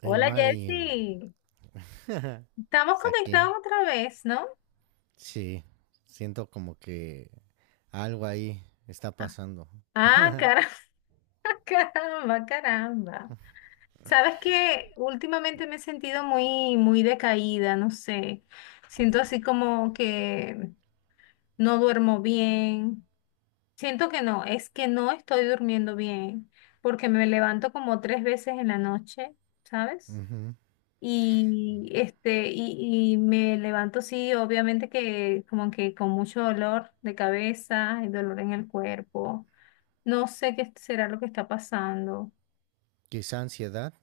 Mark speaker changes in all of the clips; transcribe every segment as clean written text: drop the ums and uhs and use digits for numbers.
Speaker 1: Hey
Speaker 2: Hola
Speaker 1: Mari,
Speaker 2: Jersey, estamos
Speaker 1: saqué.
Speaker 2: conectados otra vez, ¿no?
Speaker 1: Sí, siento como que algo ahí está pasando.
Speaker 2: Ah, caramba, caramba, caramba. Sabes que últimamente me he sentido muy, muy decaída, no sé. Siento así como que no duermo bien. Siento que no, es que no estoy durmiendo bien, porque me levanto como tres veces en la noche, ¿sabes?
Speaker 1: Ujú.
Speaker 2: Y me levanto, sí, obviamente que como que con mucho dolor de cabeza y dolor en el cuerpo. No sé qué será lo que está pasando.
Speaker 1: Quizá ansiedad.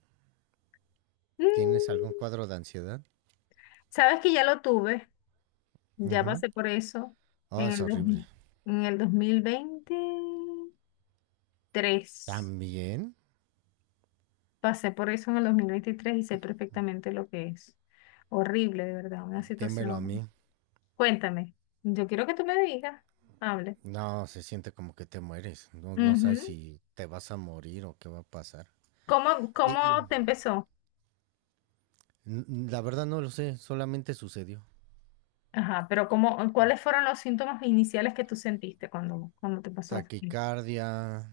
Speaker 1: ¿Tienes algún
Speaker 2: Mm,
Speaker 1: cuadro de ansiedad?
Speaker 2: sabes que ya lo tuve, ya
Speaker 1: Ujú.
Speaker 2: pasé por eso
Speaker 1: Oh,
Speaker 2: en
Speaker 1: es
Speaker 2: el, dos-
Speaker 1: horrible.
Speaker 2: en el 2023.
Speaker 1: ¿También?
Speaker 2: Pasé por eso en el 2023 y sé perfectamente lo que es. Horrible, de verdad, una
Speaker 1: Démelo a
Speaker 2: situación.
Speaker 1: mí.
Speaker 2: Cuéntame, yo quiero que tú me digas, hable.
Speaker 1: No, se siente como que te mueres. No, no sabes
Speaker 2: Ujú.
Speaker 1: si te vas a morir o qué va a pasar.
Speaker 2: ¿Cómo,
Speaker 1: Di- mm,
Speaker 2: cómo te empezó?
Speaker 1: La verdad no lo sé, solamente sucedió.
Speaker 2: Ajá, pero cómo, ¿cuáles fueron los síntomas iniciales que tú sentiste cuando te pasó?
Speaker 1: Taquicardia,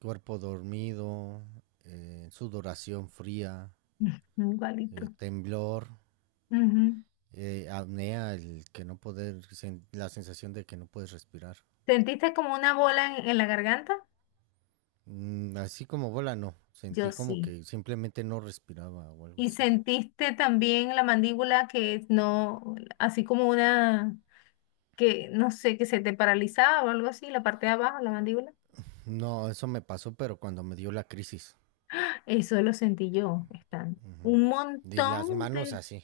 Speaker 1: cuerpo dormido, sudoración fría,
Speaker 2: Igualito.
Speaker 1: temblor,
Speaker 2: Ujú.
Speaker 1: apnea, el que no poder, la sensación de que no puedes respirar.
Speaker 2: ¿Sentiste como una bola en la garganta?
Speaker 1: Así como bola, no.
Speaker 2: Yo
Speaker 1: Sentí como
Speaker 2: sí.
Speaker 1: que simplemente no respiraba o algo
Speaker 2: ¿Y
Speaker 1: así.
Speaker 2: sentiste también la mandíbula que no, así como una, que no sé, que se te paralizaba o algo así, la parte de abajo, la mandíbula?
Speaker 1: No, eso me pasó, pero cuando me dio la crisis.
Speaker 2: Eso lo sentí yo, están.
Speaker 1: Ujú.
Speaker 2: Un
Speaker 1: Y las
Speaker 2: montón
Speaker 1: manos
Speaker 2: de.
Speaker 1: así.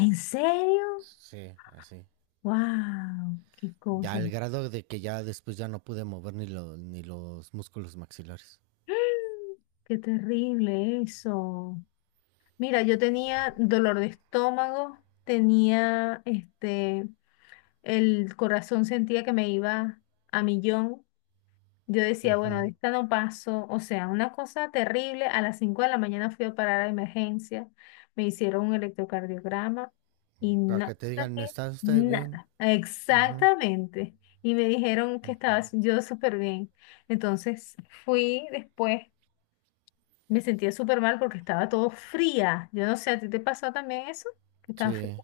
Speaker 2: ¿En serio?
Speaker 1: Sí, así.
Speaker 2: ¡Wow! ¡Qué
Speaker 1: Ya
Speaker 2: cosa!
Speaker 1: al grado de que ya después ya no pude mover ni los músculos maxilares.
Speaker 2: Qué terrible eso. Mira, yo tenía dolor de estómago, tenía el corazón sentía que me iba a millón. Yo decía, bueno, de
Speaker 1: Ujú.
Speaker 2: esta no paso. O sea, una cosa terrible. A las 5 de la mañana fui a parar a emergencia. Me hicieron un electrocardiograma y
Speaker 1: Para que
Speaker 2: no
Speaker 1: te digan,
Speaker 2: saqué
Speaker 1: ¿está usted bien?
Speaker 2: nada.
Speaker 1: Ujú,
Speaker 2: Exactamente. Y me dijeron que estaba
Speaker 1: ujú.
Speaker 2: yo súper bien. Entonces fui después me sentía súper mal porque estaba todo fría. Yo no sé, ¿a ti te pasó también eso? ¿Qué tan fría?
Speaker 1: Sí.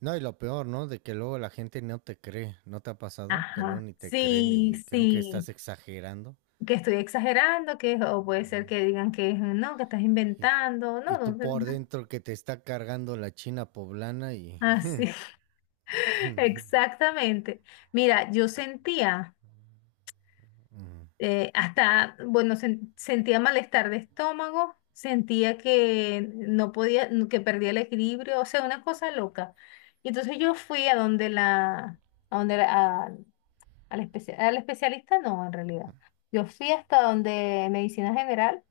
Speaker 1: No, y lo peor, ¿no?, de que luego la gente no te cree. ¿No te ha pasado? Que luego
Speaker 2: Ajá.
Speaker 1: ni te creen
Speaker 2: Sí,
Speaker 1: y creen que
Speaker 2: sí.
Speaker 1: estás exagerando.
Speaker 2: Que estoy exagerando, que o puede ser que digan que no, que estás
Speaker 1: Y,
Speaker 2: inventando.
Speaker 1: y
Speaker 2: No,
Speaker 1: tú
Speaker 2: no, no,
Speaker 1: por
Speaker 2: no.
Speaker 1: dentro que te está cargando la China poblana y...
Speaker 2: Así. Exactamente. Mira, yo sentía
Speaker 1: Ujú,
Speaker 2: hasta, bueno, sentía malestar de estómago, sentía que no podía, que perdía el equilibrio, o sea, una cosa loca. Y entonces yo fui a donde la, al especialista no, en realidad. Yo fui hasta donde medicina general.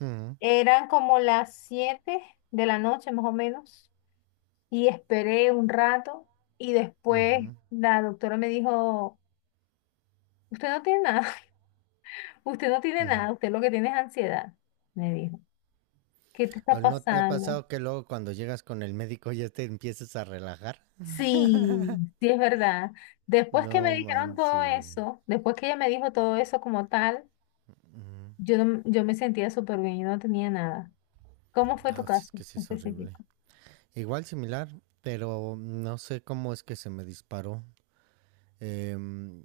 Speaker 1: ujú,
Speaker 2: Eran como las 7 de la noche más o menos. Y esperé un rato. Y después
Speaker 1: ujú,
Speaker 2: la doctora me dijo, usted no tiene nada, usted no tiene
Speaker 1: ujú.
Speaker 2: nada, usted lo que tiene es ansiedad. Me dijo, ¿qué te está
Speaker 1: ¿O ¿No te ha
Speaker 2: pasando?
Speaker 1: pasado que luego cuando llegas con el médico ya te empiezas a relajar?
Speaker 2: Sí, sí es verdad. Después que
Speaker 1: No
Speaker 2: me dijeron todo
Speaker 1: manches.
Speaker 2: eso, después que ella me dijo todo eso como tal,
Speaker 1: Ujú.
Speaker 2: yo, no- yo me sentía súper bien, yo no tenía nada. ¿Cómo fue tu
Speaker 1: No, es
Speaker 2: caso
Speaker 1: que sí es horrible.
Speaker 2: específico?
Speaker 1: Igual similar, pero no sé cómo es que se me disparó. Em,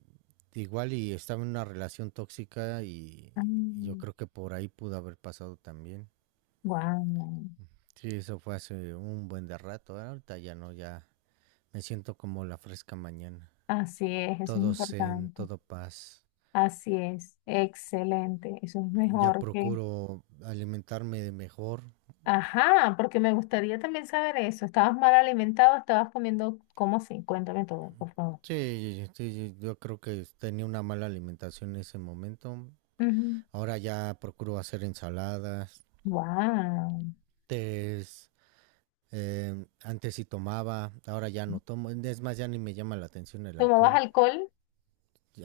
Speaker 1: Igual y estaba en una relación tóxica y yo creo que por ahí pudo haber pasado también.
Speaker 2: Wow.
Speaker 1: Sí, eso fue hace un buen de rato, ¿eh? Ahorita ya no, ya me siento como la fresca mañana.
Speaker 2: Así es, eso es
Speaker 1: Todo zen,
Speaker 2: importante.
Speaker 1: todo paz.
Speaker 2: Así es, excelente. Eso es
Speaker 1: Ya
Speaker 2: mejor que.
Speaker 1: procuro alimentarme de mejor.
Speaker 2: Ajá, porque me gustaría también saber eso. ¿Estabas mal alimentado? ¿Estabas comiendo? ¿Cómo así? Cuéntame todo, por favor.
Speaker 1: Sí, sí, sí, yo creo que tenía una mala alimentación en ese momento. Ahora ya procuro hacer ensaladas,
Speaker 2: Wow.
Speaker 1: tés. Antes sí tomaba, ahora ya no tomo. Es más, ya ni me llama la atención el
Speaker 2: ¿Tomabas
Speaker 1: alcohol.
Speaker 2: alcohol?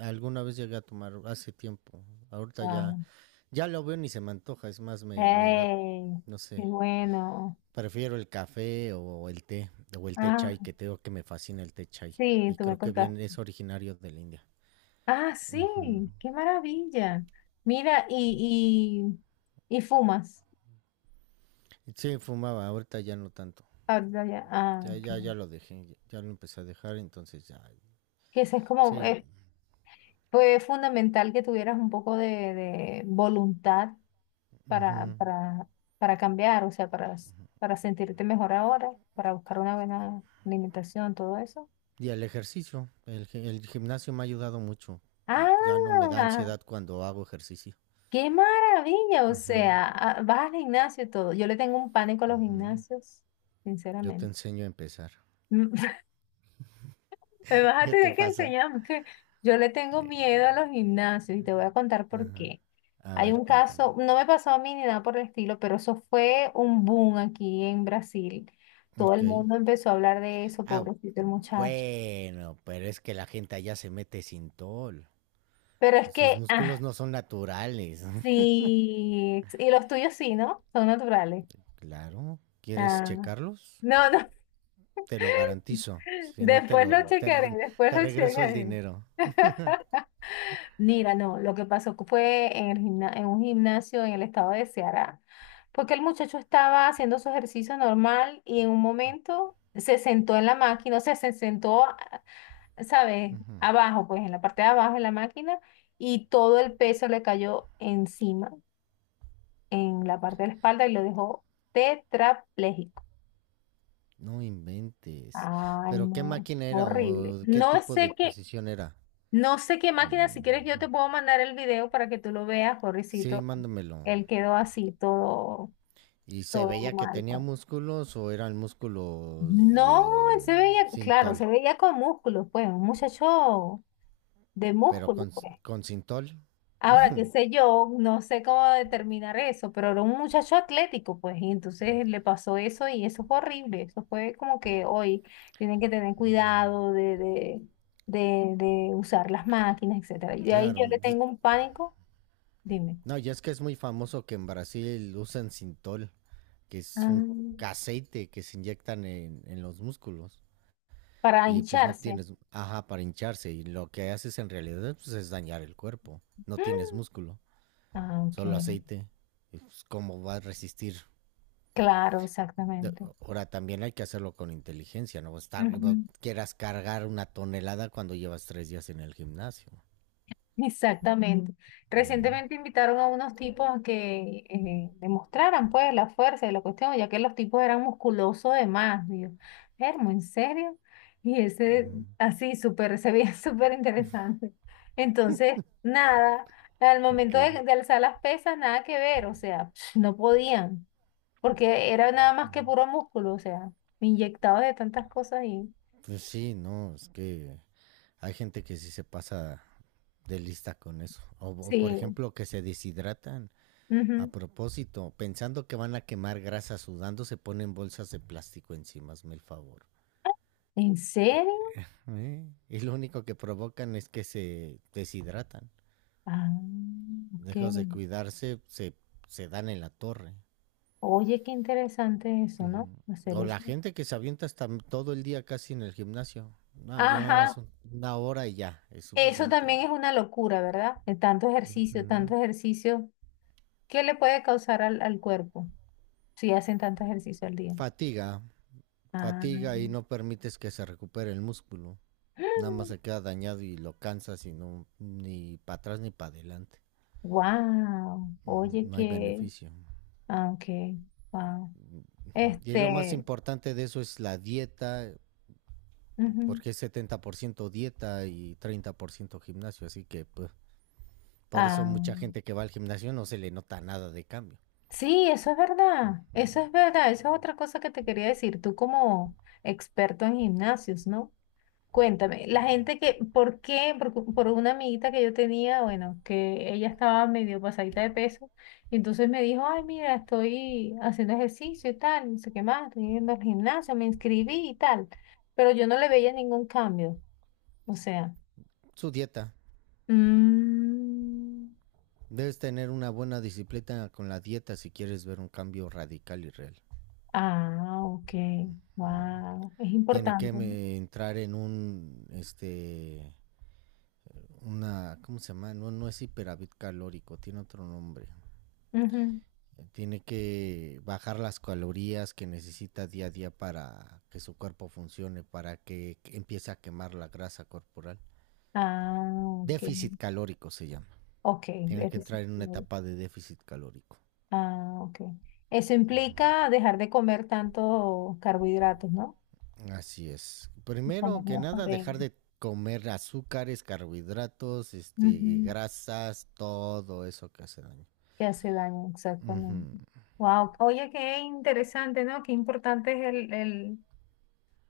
Speaker 1: Alguna vez llegué a tomar hace tiempo. Ahorita ya,
Speaker 2: Wow.
Speaker 1: ya lo veo ni se me antoja. Es más, me da,
Speaker 2: ¡Hey!
Speaker 1: no
Speaker 2: ¡Qué
Speaker 1: sé.
Speaker 2: bueno!
Speaker 1: Prefiero el café o el té
Speaker 2: Ah,
Speaker 1: chai, que tengo que me fascina el té chai.
Speaker 2: sí,
Speaker 1: Y
Speaker 2: tú me
Speaker 1: creo que
Speaker 2: contaste.
Speaker 1: bien es originario de la India.
Speaker 2: Ah, sí,
Speaker 1: Ujú.
Speaker 2: qué maravilla. Mira, y fumas.
Speaker 1: Sí, fumaba, ahorita ya no tanto.
Speaker 2: Ah, ya, ya, ah,
Speaker 1: Ya,
Speaker 2: ok.
Speaker 1: ya, ya lo dejé, ya lo empecé a dejar, entonces ya.
Speaker 2: Que eso es como,
Speaker 1: Sí,
Speaker 2: fue fundamental que tuvieras un poco de voluntad para,
Speaker 1: ujú.
Speaker 2: para, para cambiar, o sea, para sentirte mejor ahora, para buscar una buena alimentación, todo eso.
Speaker 1: Y el ejercicio, el gimnasio me ha ayudado mucho. Ya no me da
Speaker 2: Ah,
Speaker 1: ansiedad cuando hago ejercicio.
Speaker 2: qué maravilla, o
Speaker 1: Ujú.
Speaker 2: sea, ah, vas al gimnasio y todo. Yo le tengo un pánico a los gimnasios,
Speaker 1: Yo te
Speaker 2: sinceramente.
Speaker 1: enseño a empezar.
Speaker 2: M- Me vas a
Speaker 1: ¿Qué te
Speaker 2: tener que
Speaker 1: pasa?
Speaker 2: enseñar porque yo le tengo
Speaker 1: Eh,
Speaker 2: miedo a los gimnasios y te voy a contar por
Speaker 1: ajá.
Speaker 2: qué.
Speaker 1: A
Speaker 2: Hay
Speaker 1: ver,
Speaker 2: un
Speaker 1: cuéntame.
Speaker 2: caso, no me pasó a mí ni nada por el estilo, pero eso fue un boom aquí en Brasil. Todo
Speaker 1: Ok.
Speaker 2: el mundo empezó a hablar de eso,
Speaker 1: Ah,
Speaker 2: pobrecito el muchacho.
Speaker 1: bueno, pero es que la gente allá se mete sintol.
Speaker 2: Pero es
Speaker 1: Sus
Speaker 2: que,
Speaker 1: músculos
Speaker 2: ah,
Speaker 1: no son naturales.
Speaker 2: sí, y los tuyos sí, ¿no? Son naturales.
Speaker 1: Claro. ¿Quieres
Speaker 2: Ah,
Speaker 1: checarlos?
Speaker 2: no, no,
Speaker 1: Te lo garantizo. Si no, te
Speaker 2: después
Speaker 1: lo
Speaker 2: lo chequearé,
Speaker 1: re-
Speaker 2: después
Speaker 1: te
Speaker 2: lo
Speaker 1: regreso el
Speaker 2: chequearé.
Speaker 1: dinero.
Speaker 2: Mira, no, lo que pasó fue en un gimnasio en el estado de Ceará, porque el muchacho estaba haciendo su ejercicio normal y en un momento se sentó en la máquina, o sea, se sentó, ¿sabes?
Speaker 1: Ujú.
Speaker 2: Abajo, pues en la parte de abajo de la máquina y todo el peso le cayó encima, en la parte de la espalda y lo dejó tetrapléjico.
Speaker 1: No inventes.
Speaker 2: Ay,
Speaker 1: ¿Pero qué
Speaker 2: no,
Speaker 1: máquina era
Speaker 2: horrible.
Speaker 1: o qué
Speaker 2: No
Speaker 1: tipo de
Speaker 2: sé qué.
Speaker 1: posición era?
Speaker 2: No sé qué máquina, si quieres yo
Speaker 1: Mm,
Speaker 2: te puedo mandar el video para que tú lo veas,
Speaker 1: Sí,
Speaker 2: pobrecito.
Speaker 1: mándamelo.
Speaker 2: Él quedó así, todo,
Speaker 1: ¿Y se
Speaker 2: todo
Speaker 1: veía que
Speaker 2: mal,
Speaker 1: tenía
Speaker 2: pues.
Speaker 1: músculos o eran músculos
Speaker 2: No, él se
Speaker 1: de
Speaker 2: veía, claro, se
Speaker 1: Sintol?
Speaker 2: veía con músculos, pues, un muchacho de
Speaker 1: Pero
Speaker 2: músculos,
Speaker 1: con,
Speaker 2: pues.
Speaker 1: con Sintol,
Speaker 2: Ahora, qué sé yo, no sé cómo determinar eso, pero era un muchacho atlético, pues, y entonces le pasó eso y eso fue horrible. Eso fue como que hoy tienen que tener cuidado de usar las máquinas, etcétera. Y de ahí yo
Speaker 1: claro,
Speaker 2: le
Speaker 1: pues.
Speaker 2: tengo un pánico, dime.
Speaker 1: No, ya es que es muy famoso que en Brasil usan Sintol, que es un
Speaker 2: Ah,
Speaker 1: aceite que se inyectan en los músculos.
Speaker 2: para
Speaker 1: Y pues no
Speaker 2: hincharse.
Speaker 1: tienes, ajá, para hincharse. Y lo que haces en realidad, pues, es dañar el cuerpo. No tienes músculo,
Speaker 2: Ah, ok.
Speaker 1: solo aceite, pues. ¿Cómo va a resistir?
Speaker 2: Claro, exactamente.
Speaker 1: Ahora también hay que hacerlo con inteligencia, ¿no? Estar, no
Speaker 2: Ujú,
Speaker 1: quieras cargar una tonelada cuando llevas 3 días en el gimnasio,
Speaker 2: exactamente.
Speaker 1: ¿no?
Speaker 2: Recientemente invitaron a unos tipos a que demostraran pues la fuerza de la cuestión, ya que los tipos eran musculosos de más. Digo, Hermo, ¿en serio? Y ese así súper, se veía súper interesante. Entonces, nada, al
Speaker 1: Ok.
Speaker 2: momento de alzar las pesas, nada que ver, o sea, no podían. Porque era nada más que puro músculo, o sea, inyectado de tantas cosas y
Speaker 1: Pues sí, no, es que hay gente que sí se pasa de lista con eso. O, por
Speaker 2: sí.
Speaker 1: ejemplo, que se deshidratan a
Speaker 2: Ujú.
Speaker 1: propósito, pensando que van a quemar grasa sudando, se ponen bolsas de plástico encima, hazme el favor.
Speaker 2: ¿En serio?
Speaker 1: ¿Eh? Y lo único que provocan es que se deshidratan.
Speaker 2: Ah, ok.
Speaker 1: Dejas de cuidarse, se dan en la torre.
Speaker 2: Oye, qué interesante eso, ¿no?
Speaker 1: Ujú.
Speaker 2: Hacer
Speaker 1: O la
Speaker 2: eso.
Speaker 1: gente que se avienta hasta todo el día casi en el gimnasio. No, yo nada más
Speaker 2: Ajá,
Speaker 1: 1 hora y ya, es
Speaker 2: eso
Speaker 1: suficiente.
Speaker 2: también es una locura, ¿verdad? De tanto
Speaker 1: Ujú.
Speaker 2: ejercicio, ¿qué le puede causar al cuerpo si hacen tanto ejercicio al día?
Speaker 1: Fatiga,
Speaker 2: Ah,
Speaker 1: fatiga y no permites que se recupere el músculo. Nada más se queda dañado y lo cansas y no, ni para atrás ni para adelante.
Speaker 2: wow,
Speaker 1: Ujú,
Speaker 2: oye,
Speaker 1: no hay
Speaker 2: qué,
Speaker 1: beneficio.
Speaker 2: ah, ok, wow.
Speaker 1: Ujú. Y lo más
Speaker 2: Este,
Speaker 1: importante de eso es la dieta,
Speaker 2: Ujú,
Speaker 1: porque es 70% dieta y 30% gimnasio, así que pues, por eso
Speaker 2: ah.
Speaker 1: mucha gente que va al gimnasio no se le nota nada de cambio.
Speaker 2: Sí, eso es verdad, eso es verdad, eso es otra cosa que te quería decir, tú como experto en gimnasios, ¿no? Cuéntame, la gente que, ¿por qué? Por una amiguita que yo tenía, bueno, que ella estaba medio pasadita de peso, y entonces me dijo, ay, mira, estoy haciendo ejercicio y tal, no sé qué más, estoy yendo al gimnasio, me inscribí y tal, pero yo no le veía ningún cambio, o sea,
Speaker 1: Su dieta.
Speaker 2: mm,
Speaker 1: Debes tener una buena disciplina con la dieta si quieres ver un cambio radical y real.
Speaker 2: ah, ok,
Speaker 1: Mm.
Speaker 2: wow, es
Speaker 1: Tiene que
Speaker 2: importante, ¿no?
Speaker 1: entrar en un, este, una, ¿cómo se llama? No, no es hiperávit calórico, tiene otro nombre.
Speaker 2: Ujú.
Speaker 1: Tiene que bajar las calorías que necesita día a día para que su cuerpo funcione, para que empiece a quemar la grasa corporal.
Speaker 2: Ah, ok.
Speaker 1: Déficit calórico se llama.
Speaker 2: Ok,
Speaker 1: Tiene que
Speaker 2: eres
Speaker 1: entrar en una
Speaker 2: ingeniero.
Speaker 1: etapa de déficit calórico.
Speaker 2: Ah, ok. Eso implica dejar de comer tantos carbohidratos, ¿no?
Speaker 1: Así es.
Speaker 2: Y comer
Speaker 1: Primero que
Speaker 2: menos
Speaker 1: nada, dejar
Speaker 2: proteínas.
Speaker 1: de comer azúcares, carbohidratos, este,
Speaker 2: Ujú,
Speaker 1: grasas, todo eso que hace daño.
Speaker 2: que hace daño,
Speaker 1: Ujú,
Speaker 2: exactamente. Wow. Oye, qué interesante, ¿no? Qué importante es el, el,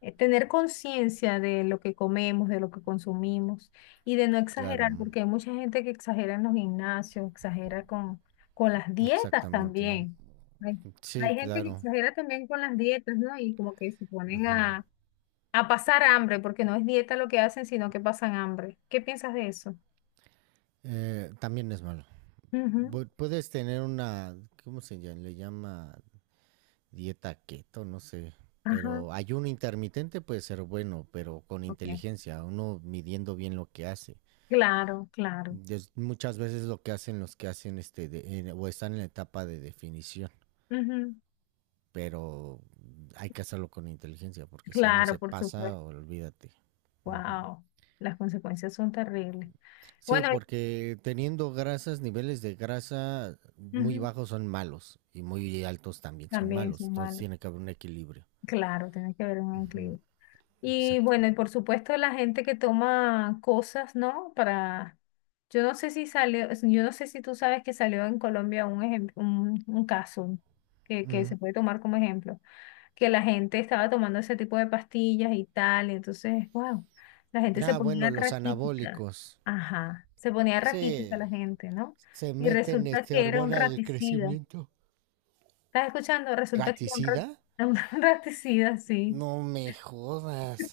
Speaker 2: eh, tener conciencia de lo que comemos, de lo que consumimos y de no exagerar,
Speaker 1: claro,
Speaker 2: porque hay mucha gente que exagera en los gimnasios, exagera con las dietas
Speaker 1: exactamente.
Speaker 2: también. Hay, hay
Speaker 1: Sí,
Speaker 2: gente que
Speaker 1: claro.
Speaker 2: exagera también con las dietas, ¿no? Y como que se ponen a pasar hambre, porque no es dieta lo que hacen, sino que pasan hambre. ¿Qué piensas de eso?
Speaker 1: También es malo.
Speaker 2: Ujú,
Speaker 1: Puedes tener una, ¿cómo se llama? Le llama dieta keto, no sé.
Speaker 2: ajá,
Speaker 1: Pero ayuno intermitente puede ser bueno, pero con
Speaker 2: ok.
Speaker 1: inteligencia, uno midiendo bien lo que hace.
Speaker 2: Claro, claro.
Speaker 1: Es muchas veces lo que hacen los que hacen este o están en la etapa de definición,
Speaker 2: Ujú,
Speaker 1: pero hay que hacerlo con inteligencia, porque si uno
Speaker 2: claro,
Speaker 1: se
Speaker 2: por
Speaker 1: pasa,
Speaker 2: supuesto.
Speaker 1: olvídate. Ujú.
Speaker 2: Wow, las consecuencias son terribles.
Speaker 1: Sí,
Speaker 2: Bueno,
Speaker 1: porque teniendo grasas, niveles de grasa muy
Speaker 2: ujú.
Speaker 1: bajos son malos y muy altos también son
Speaker 2: También
Speaker 1: malos.
Speaker 2: son
Speaker 1: Entonces
Speaker 2: malos.
Speaker 1: tiene que haber un equilibrio.
Speaker 2: Claro, tiene que haber un equilibrio. Y
Speaker 1: Exacto.
Speaker 2: bueno, y por supuesto la gente que toma cosas, ¿no? Para, yo no sé si salió, yo no sé si tú sabes que salió en Colombia un caso que
Speaker 1: Ujú.
Speaker 2: se puede tomar como ejemplo, que la gente estaba tomando ese tipo de pastillas y tal, y entonces, wow, la gente se
Speaker 1: Ah, bueno,
Speaker 2: ponía
Speaker 1: los
Speaker 2: raquítica.
Speaker 1: anabólicos.
Speaker 2: Ajá, se ponía raquítica
Speaker 1: Sí,
Speaker 2: la gente, ¿no?
Speaker 1: se
Speaker 2: Y
Speaker 1: meten
Speaker 2: resulta
Speaker 1: este
Speaker 2: que era un
Speaker 1: hormona del
Speaker 2: raticida.
Speaker 1: crecimiento.
Speaker 2: ¿Estás escuchando? Resulta que era
Speaker 1: ¿Raticida?
Speaker 2: un raticida, sí.
Speaker 1: No me jodas.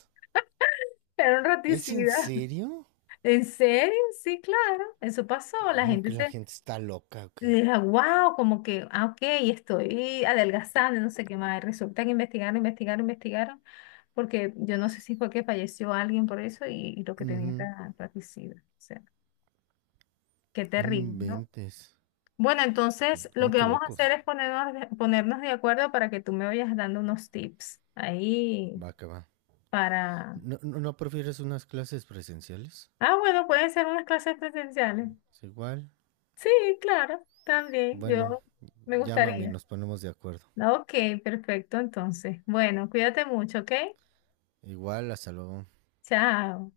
Speaker 2: Era un
Speaker 1: ¿Es en
Speaker 2: raticida.
Speaker 1: serio?
Speaker 2: ¿En serio? Sí, claro. Eso pasó. La
Speaker 1: Bueno, que
Speaker 2: gente
Speaker 1: la
Speaker 2: se
Speaker 1: gente está loca, ¿o qué?
Speaker 2: deja, wow, como que, ah, ok, estoy adelgazando, no sé qué más. Resulta que investigaron, investigaron, investigaron, porque yo no sé si fue que falleció alguien por eso y lo que tenía
Speaker 1: Ujú,
Speaker 2: era raticida. O sea, qué
Speaker 1: no
Speaker 2: terrible, ¿no?
Speaker 1: inventes.
Speaker 2: Bueno, entonces lo
Speaker 1: ¿Cómo
Speaker 2: que
Speaker 1: que
Speaker 2: vamos a hacer
Speaker 1: locos?
Speaker 2: es ponernos, ponernos de acuerdo para que tú me vayas dando unos tips ahí
Speaker 1: Va que va.
Speaker 2: para.
Speaker 1: ¿No, no, no prefieres unas clases presenciales?
Speaker 2: Ah, bueno, pueden ser unas clases presenciales.
Speaker 1: Es igual.
Speaker 2: Sí, claro, también,
Speaker 1: Bueno,
Speaker 2: yo me
Speaker 1: llámame y
Speaker 2: gustaría.
Speaker 1: nos ponemos de acuerdo.
Speaker 2: Ok, perfecto, entonces. Bueno, cuídate mucho, ¿ok?
Speaker 1: Igual, hasta luego.
Speaker 2: Chao.